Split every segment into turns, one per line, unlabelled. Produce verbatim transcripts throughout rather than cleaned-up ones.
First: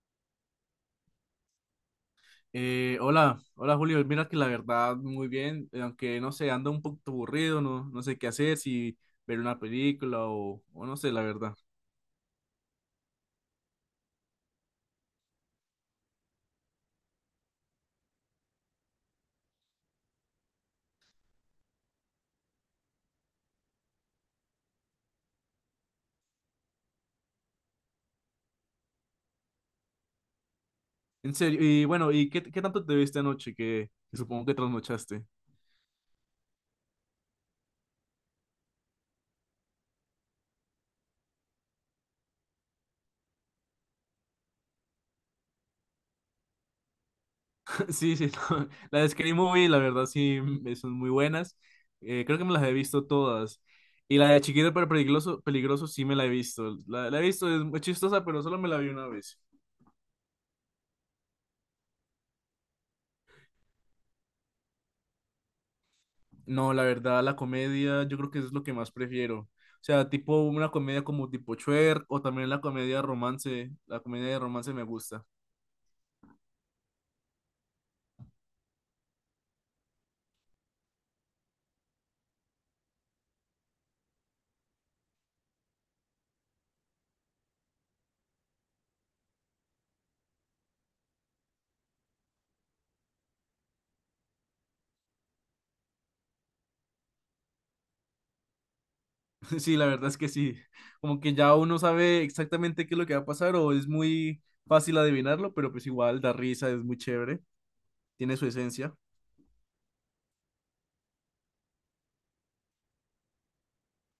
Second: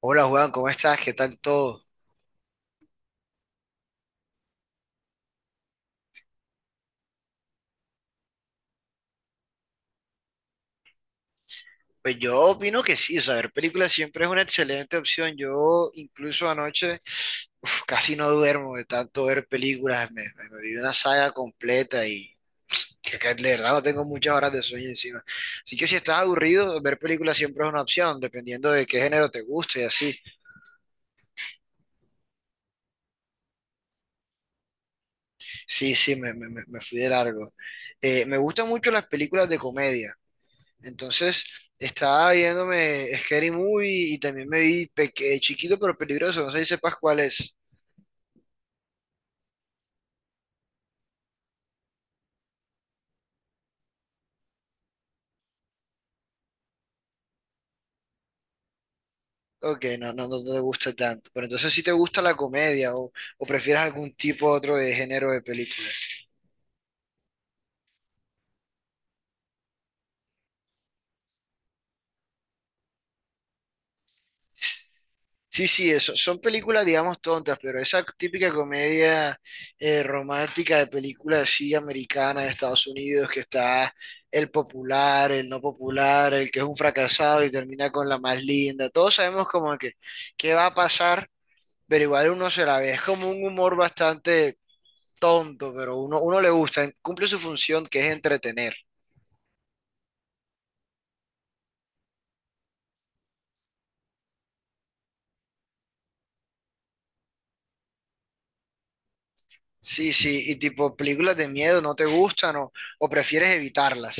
Hola Juan, ¿cómo estás? ¿Qué tal todo?
Eh, hola, hola Julio, mira que la verdad muy bien, eh, aunque no sé, ando un poco aburrido, no, no sé qué hacer, si ver una película o, o no sé, la verdad.
Pues yo opino que sí, o sea, ver películas siempre es una excelente opción. Yo incluso anoche uf, casi no duermo de tanto ver películas, me, me- me vi una saga completa y que, que de verdad no tengo muchas horas de sueño encima. Así que si estás aburrido, ver películas siempre es una opción, dependiendo de qué género te guste y así.
En serio, y bueno, ¿y qué, qué tanto te viste anoche que, que supongo que trasnochaste?
Sí, sí, me, me, me me fui de largo. Eh, me gustan mucho las películas de comedia. Entonces, estaba viéndome Scary Movie y también me vi Peque- eh, Chiquito pero Peligroso, no sé si sepas cuál es.
Sí, sí, no, las de Scary Movie, la verdad sí, mm, son muy buenas, eh, creo que me las he visto todas. Y la de Chiquito pero peligroso, peligroso sí me la he visto, la, la he visto, es muy chistosa, pero solo me la vi una vez.
Ok, no, no, no te gusta tanto. Pero entonces si te gusta la comedia o, o prefieres algún tipo otro de género de película.
No, la verdad, la comedia yo creo que es lo que más prefiero. O sea, tipo una comedia como tipo Shrek o también la comedia romance. La comedia de romance me gusta.
Sí, sí, eso. Son películas, digamos, tontas, pero esa típica comedia eh, romántica de película así americana de Estados Unidos que está el popular, el no popular, el que es un fracasado y termina con la más linda. Todos sabemos como que qué va a pasar, pero igual uno se la ve. Es como un humor bastante tonto, pero uno, uno le gusta, cumple su función que es entretener.
Sí, la verdad es que sí. Como que ya uno sabe exactamente qué es lo que va a pasar o es muy fácil adivinarlo, pero pues igual da risa, es muy chévere, tiene su esencia.
Sí, sí, y tipo películas de miedo no te gustan o, o prefieres evitarlas.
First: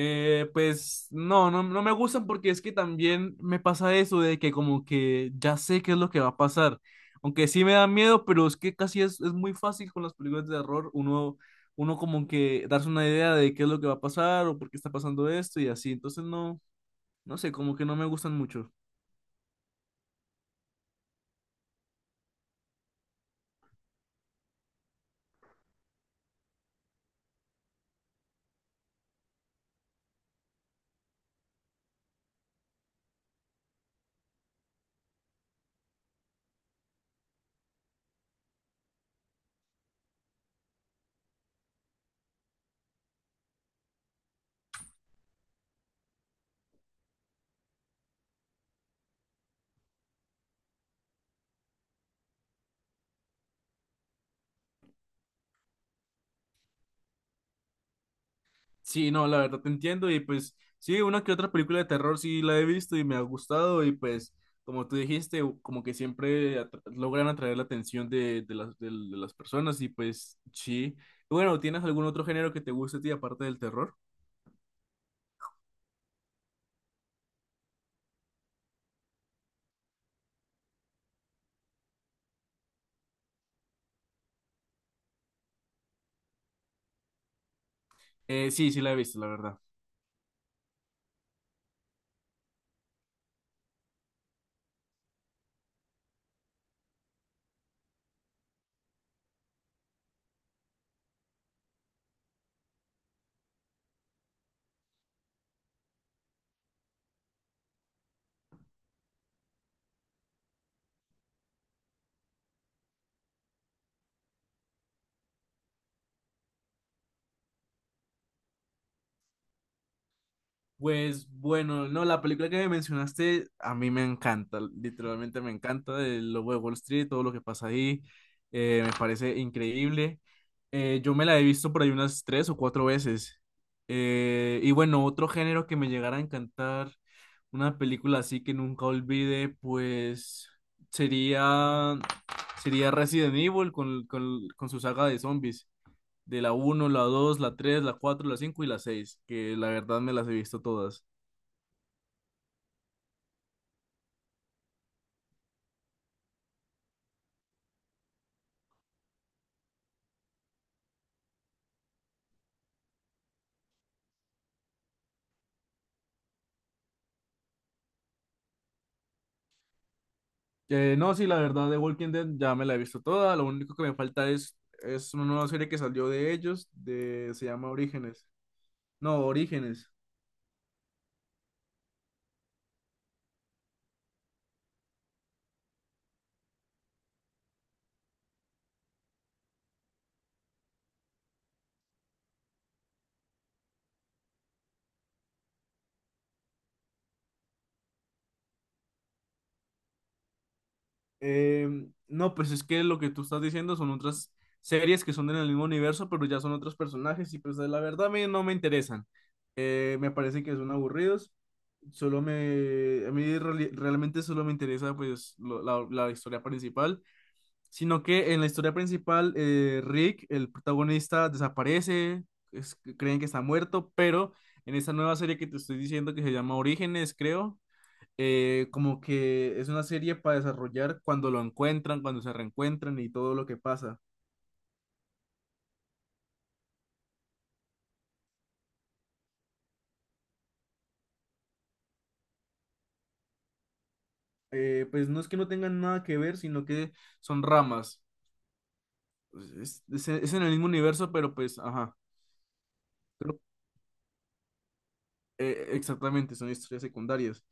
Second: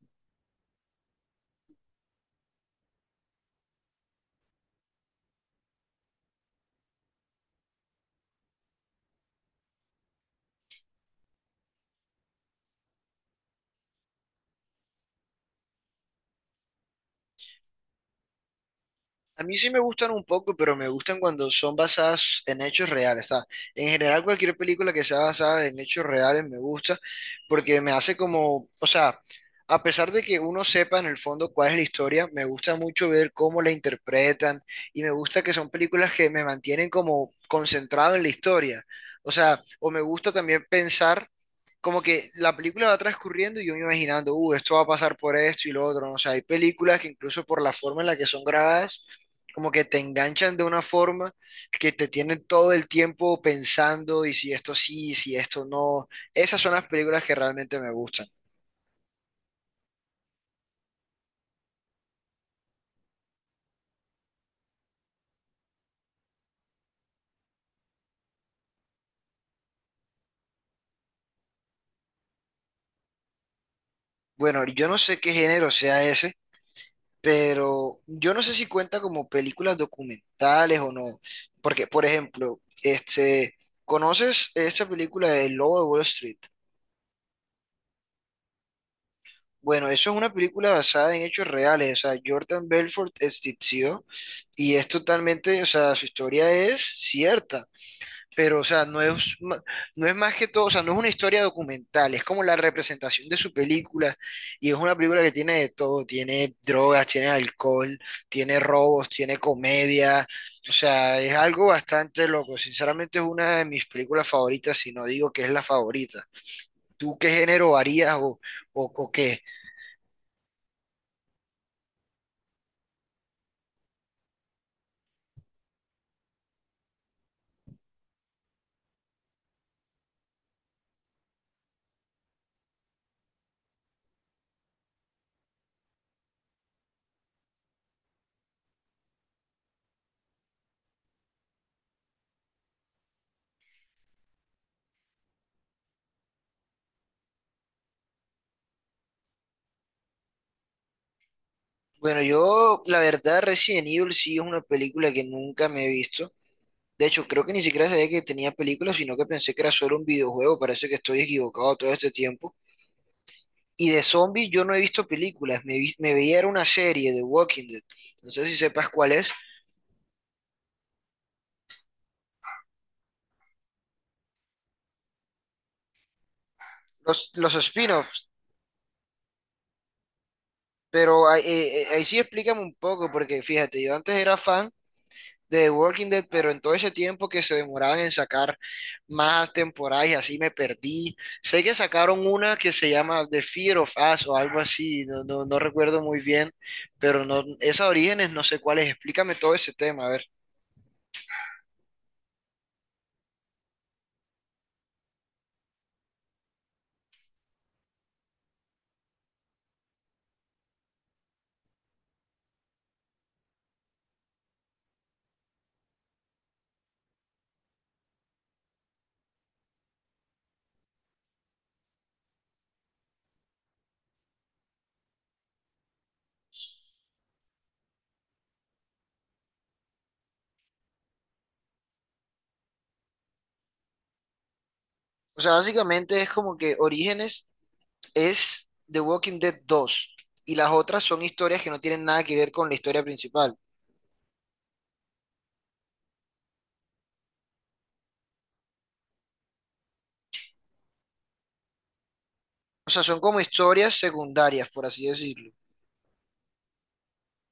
Eh, pues no, no, no me gustan porque es que también me pasa eso de que como que ya sé qué es lo que va a pasar. Aunque sí me da miedo, pero es que casi es, es muy fácil con las películas de terror uno, uno como que darse una idea de qué es lo que va a pasar o por qué está pasando esto y así. Entonces no, no sé, como que no me gustan mucho.
A mí sí me gustan un poco, pero me gustan cuando son basadas en hechos reales, ¿sabes? En general, cualquier película que sea basada en hechos reales me gusta porque me hace como, o sea, a pesar de que uno sepa en el fondo cuál es la historia, me gusta mucho ver cómo la interpretan y me gusta que son películas que me mantienen como concentrado en la historia. O sea, o me gusta también pensar como que la película va transcurriendo y yo me imaginando, uh, esto va a pasar por esto y lo otro, ¿no? O sea, hay películas que incluso por la forma en la que son grabadas, como que te enganchan de una forma que te tienen todo el tiempo pensando y si esto sí, si esto no. Esas son las películas que realmente me gustan.
Sí, no, la verdad te entiendo y pues sí, una que otra película de terror sí la he visto y me ha gustado y pues como tú dijiste, u- como que siempre atra- logran atraer la atención de, de las, del- de las personas y pues sí. Bueno, ¿tienes algún otro género que te guste a ti aparte del terror?
Bueno, yo no sé qué género sea ese, pero yo no sé si cuenta como películas documentales o no, porque, por ejemplo, este, ¿conoces esta película de El Lobo de Wall Street?
Eh, sí, sí la he visto, la verdad.
Bueno, eso es una película basada en hechos reales. O sea, Jordan Belfort existió y es totalmente, o sea, su historia es cierta. Pero, o sea, no es, ma- no es más que todo, o sea, no es una historia documental, es como la representación de su película. Y es una película que tiene de todo: tiene drogas, tiene alcohol, tiene robos, tiene comedia. O sea, es algo bastante loco. Sinceramente, es una de mis películas favoritas, si no digo que es la favorita. ¿Tú qué género harías o, o o qué?
Pues bueno, no, la película que me mencionaste a mí me encanta, literalmente me encanta, el Lobo de Wall Street, todo lo que pasa ahí, eh, me parece increíble. Eh, yo me la he visto por ahí unas tres o cuatro veces. Eh, y bueno, otro género que me llegara a encantar, una película así que nunca olvide, pues sería, sería Resident Evil con, con, con su saga de zombies de la uno, la dos, la tres, la cuatro, la cinco y la seis, que la verdad me las he visto todas.
Bueno, yo, la verdad, Resident Evil sí es una película que nunca me he visto. De hecho, creo que ni siquiera sabía que tenía películas, sino que pensé que era solo un videojuego. Parece que estoy equivocado todo este tiempo. Y de zombies yo no he visto películas. Me, vi- me veía era una serie de Walking Dead. No sé si sepas cuál es.
Eh, no, sí, la verdad de Walking Dead ya me la he visto toda, lo único que me falta es, es una nueva serie que salió de ellos, de,
Los,
se
los
llama
spin-offs.
Orígenes. No, Orígenes.
Pero ahí, eh, eh, ahí sí explícame un poco, porque fíjate, yo antes era fan de Walking Dead, pero en todo ese tiempo que se demoraban en sacar más temporadas y así me perdí. Sé que sacaron una que se llama The Fear of Us o algo así, no, no, no recuerdo muy bien, pero no, esas Orígenes no sé cuáles, explícame todo ese tema, a ver.
Em, no, pues es que lo que tú estás diciendo son otras series que son en el mismo universo, pero ya son otros personajes y pues la verdad a mí no me interesan. Eh, me parece que son aburridos. Solo me, a mí reali- realmente solo me interesa pues lo- la la historia principal sino que en la historia principal, eh, Rick, el protagonista, desaparece, es- creen que está muerto, pero en esta nueva serie que te estoy diciendo que se llama Orígenes, creo, eh, como que es una serie para desarrollar cuando lo encuentran, cuando se reencuentran y todo lo que pasa.
O sea, básicamente es como que Orígenes es The Walking Dead dos y las otras son historias que no tienen nada que ver con la historia principal.
Eh, pues no es que no tengan nada que ver, sino que son ramas. Es, es- es en el mismo universo, pero pues, ajá,
O sea, son
creo-
como historias secundarias, por así decirlo.
eh, exactamente, son historias secundarias.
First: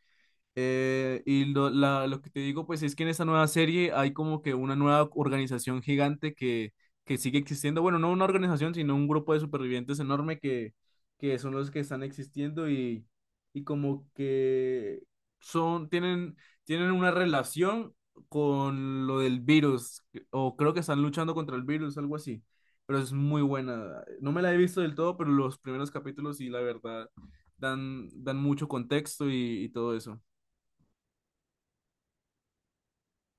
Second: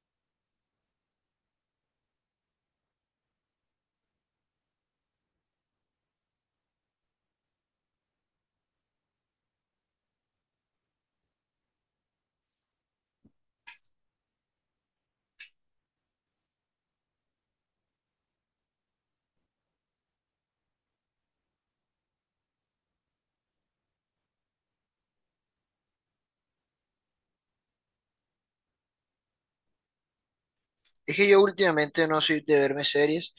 Eh, y lo, la- lo que te digo, pues es que en esta nueva serie hay como que una nueva organización gigante que, que sigue existiendo. Bueno, no una organización, sino un grupo de supervivientes enorme que, que son los que están existiendo y, y como que son, tienen, tienen una relación con lo del virus, o creo que están luchando contra el virus, algo así. Pero es muy buena. No me la he visto del todo, pero los primeros capítulos sí, la verdad, dan, dan mucho contexto y y todo eso.
Es que yo últimamente no soy de verme series,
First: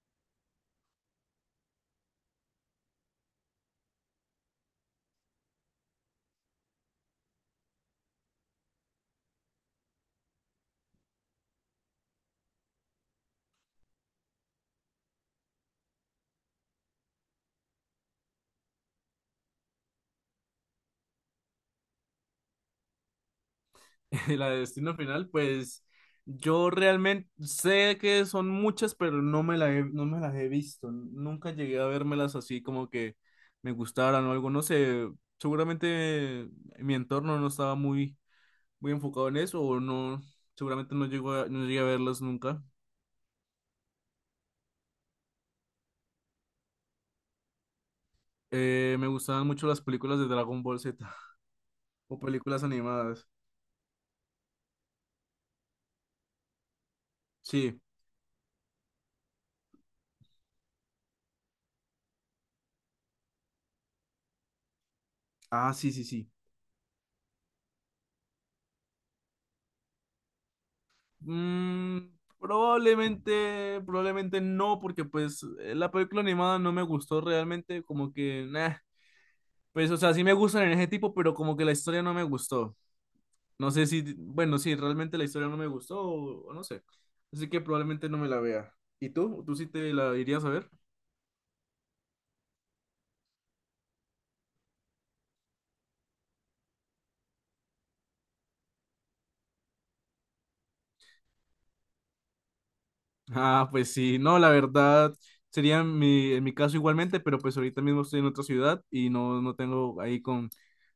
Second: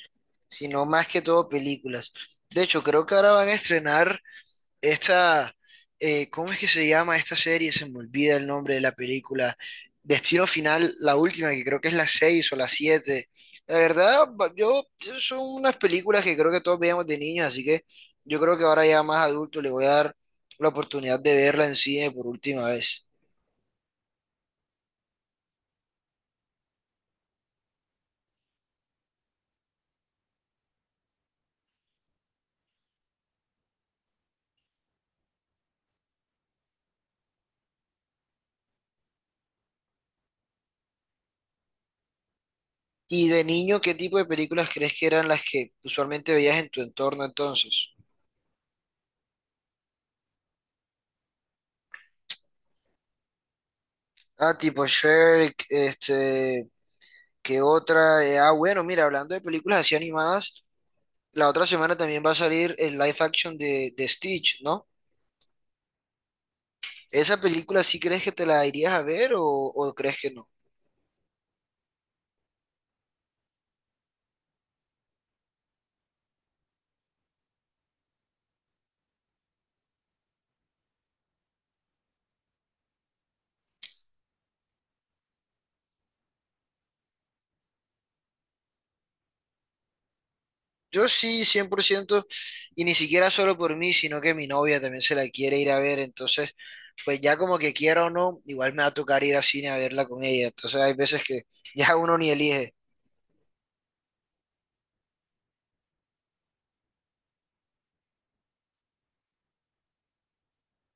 sino más que todo películas. De hecho, creo que ahora van a estrenar esta, eh, ¿cómo es que se llama esta serie? Se me olvida el nombre de la película. Destino Final, la última, que creo que es la seis o la siete. La verdad, ba- yo son unas películas que creo que todos veíamos de niños, así que yo creo que ahora ya más adulto le voy a dar la oportunidad de verla en cine por última vez.
La de Destino Final, pues yo realmente sé que son muchas, pero no me la he- no me las he visto. Nunca llegué a vérmelas así como que me gustaran o algo. No sé, seguramente mi entorno no estaba muy, muy enfocado en eso o no, seguramente no llegó a- no llegué a verlas nunca.
Y de niño, ¿qué tipo de películas crees que eran las que usualmente veías en tu entorno entonces?
Eh, me gustaban mucho las películas de Dragon Ball Z o películas animadas.
Ah, tipo Shrek, este, ¿qué
Sí.
otra? Eh, ah, bueno, mira, hablando de películas así animadas, la otra semana también va a salir el live action de, de Stitch, ¿no?
Ah, sí, sí, sí.
¿Esa película sí crees que te la irías a ver o, o crees que no?
Mm, probablemente, probablemente no, porque pues eh, la película animada no me gustó realmente, como que, nah, pues o sea, sí me gustan en ese tipo, pero como que la historia no me gustó. No sé si, bueno, sí, realmente la historia no me gustó o, o no sé. Así que probablemente no me la vea. ¿Y tú? ¿Tú sí te la irías a ver?
Yo sí, cien por ciento, y ni siquiera solo por mí, sino que mi novia también se la quiere ir a ver, entonces pues ya como que quiera o no, igual me va a tocar ir al cine a verla con ella, entonces hay veces que ya uno ni elige.
Ah, pues sí, no, la verdad sería mi, en mi caso igualmente, pero pues ahorita mismo estoy en otra ciudad y no, no tengo ahí con,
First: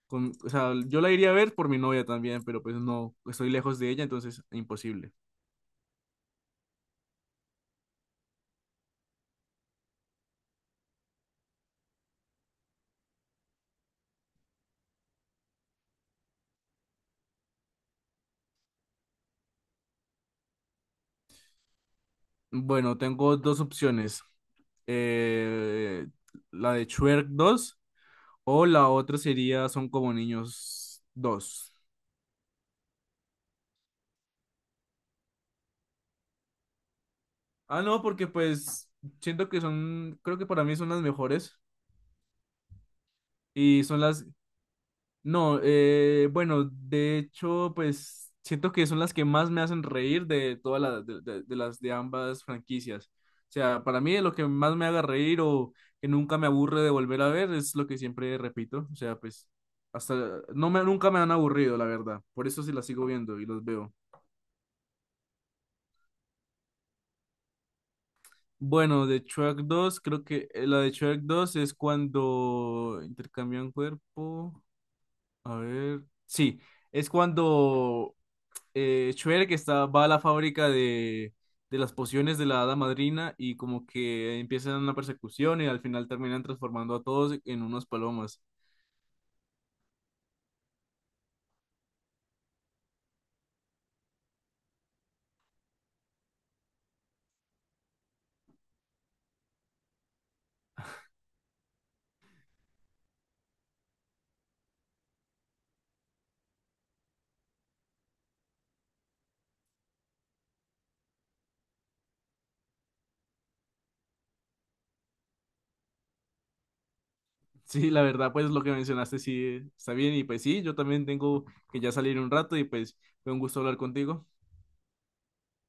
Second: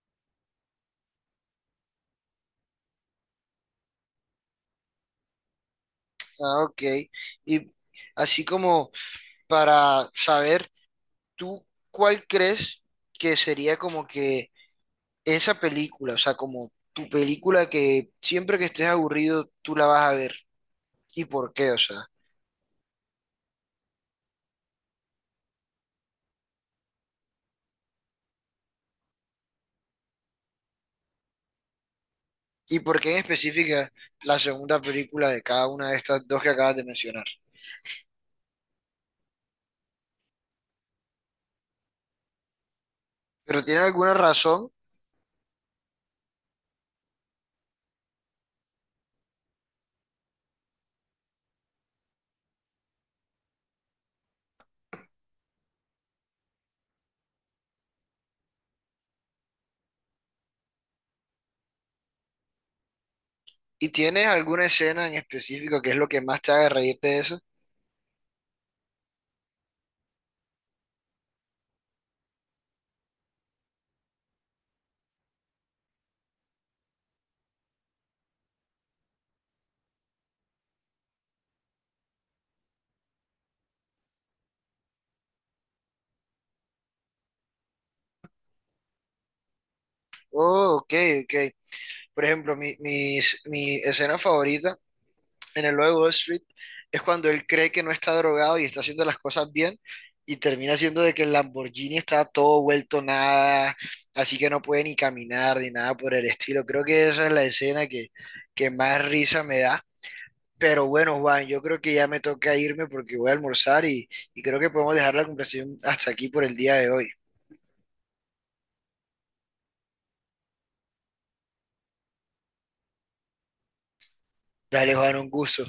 con, o sea, yo la iría a ver por mi novia también, pero pues no, estoy lejos de ella, entonces imposible.
Ah, ok. Y así como para saber, ¿tú cuál crees que sería como que esa película, o sea, como tu película que siempre que estés aburrido tú la vas a ver? ¿Y por qué? O sea,
Bueno, tengo dos opciones, eh, la de Shrek dos o la otra sería Son como niños dos.
¿y por qué en específica la segunda película de cada una de estas dos que acabas de mencionar?
Ah, no, porque pues siento que son, creo que para mí son las mejores
¿Pero tiene
y son
alguna
las
razón?
no, eh, bueno, de hecho, pues siento que son las que más me hacen reír de todas las de, de- de las de ambas franquicias. O sea, para mí lo que más me haga reír o que nunca me aburre de volver a ver es lo que siempre repito. O sea, pues hasta no me nunca me han aburrido, la verdad. Por eso sí las sigo viendo y los
¿Y
veo.
tienes alguna escena en específico que es lo que más te haga reírte de eso?
Bueno, de Shrek dos creo que eh, la de Shrek dos es cuando intercambian cuerpo. A ver, sí, es cuando eh, Shrek que está, va a la fábrica de, de las pociones de la hada madrina y como que empiezan una persecución y al final terminan transformando a todos en unos palomas.
Oh, ok, ok. Por ejemplo, mi, mis- mi escena favorita en el logo de Wall Street, es cuando él cree que no está drogado y está haciendo las cosas bien y termina siendo de que el Lamborghini está todo vuelto nada, así que no puede ni caminar ni nada por el estilo. Creo que esa es la escena que, que más risa me da. Pero bueno, Juan, yo creo que ya me toca irme porque voy a almorzar y, y creo que podemos dejar la conversación hasta aquí por el día de hoy.
Sí, la verdad, pues lo que mencionaste sí está bien y pues sí, yo también tengo que ya salir un rato y pues fue un gusto hablar contigo.
Dale, Juan, un gusto.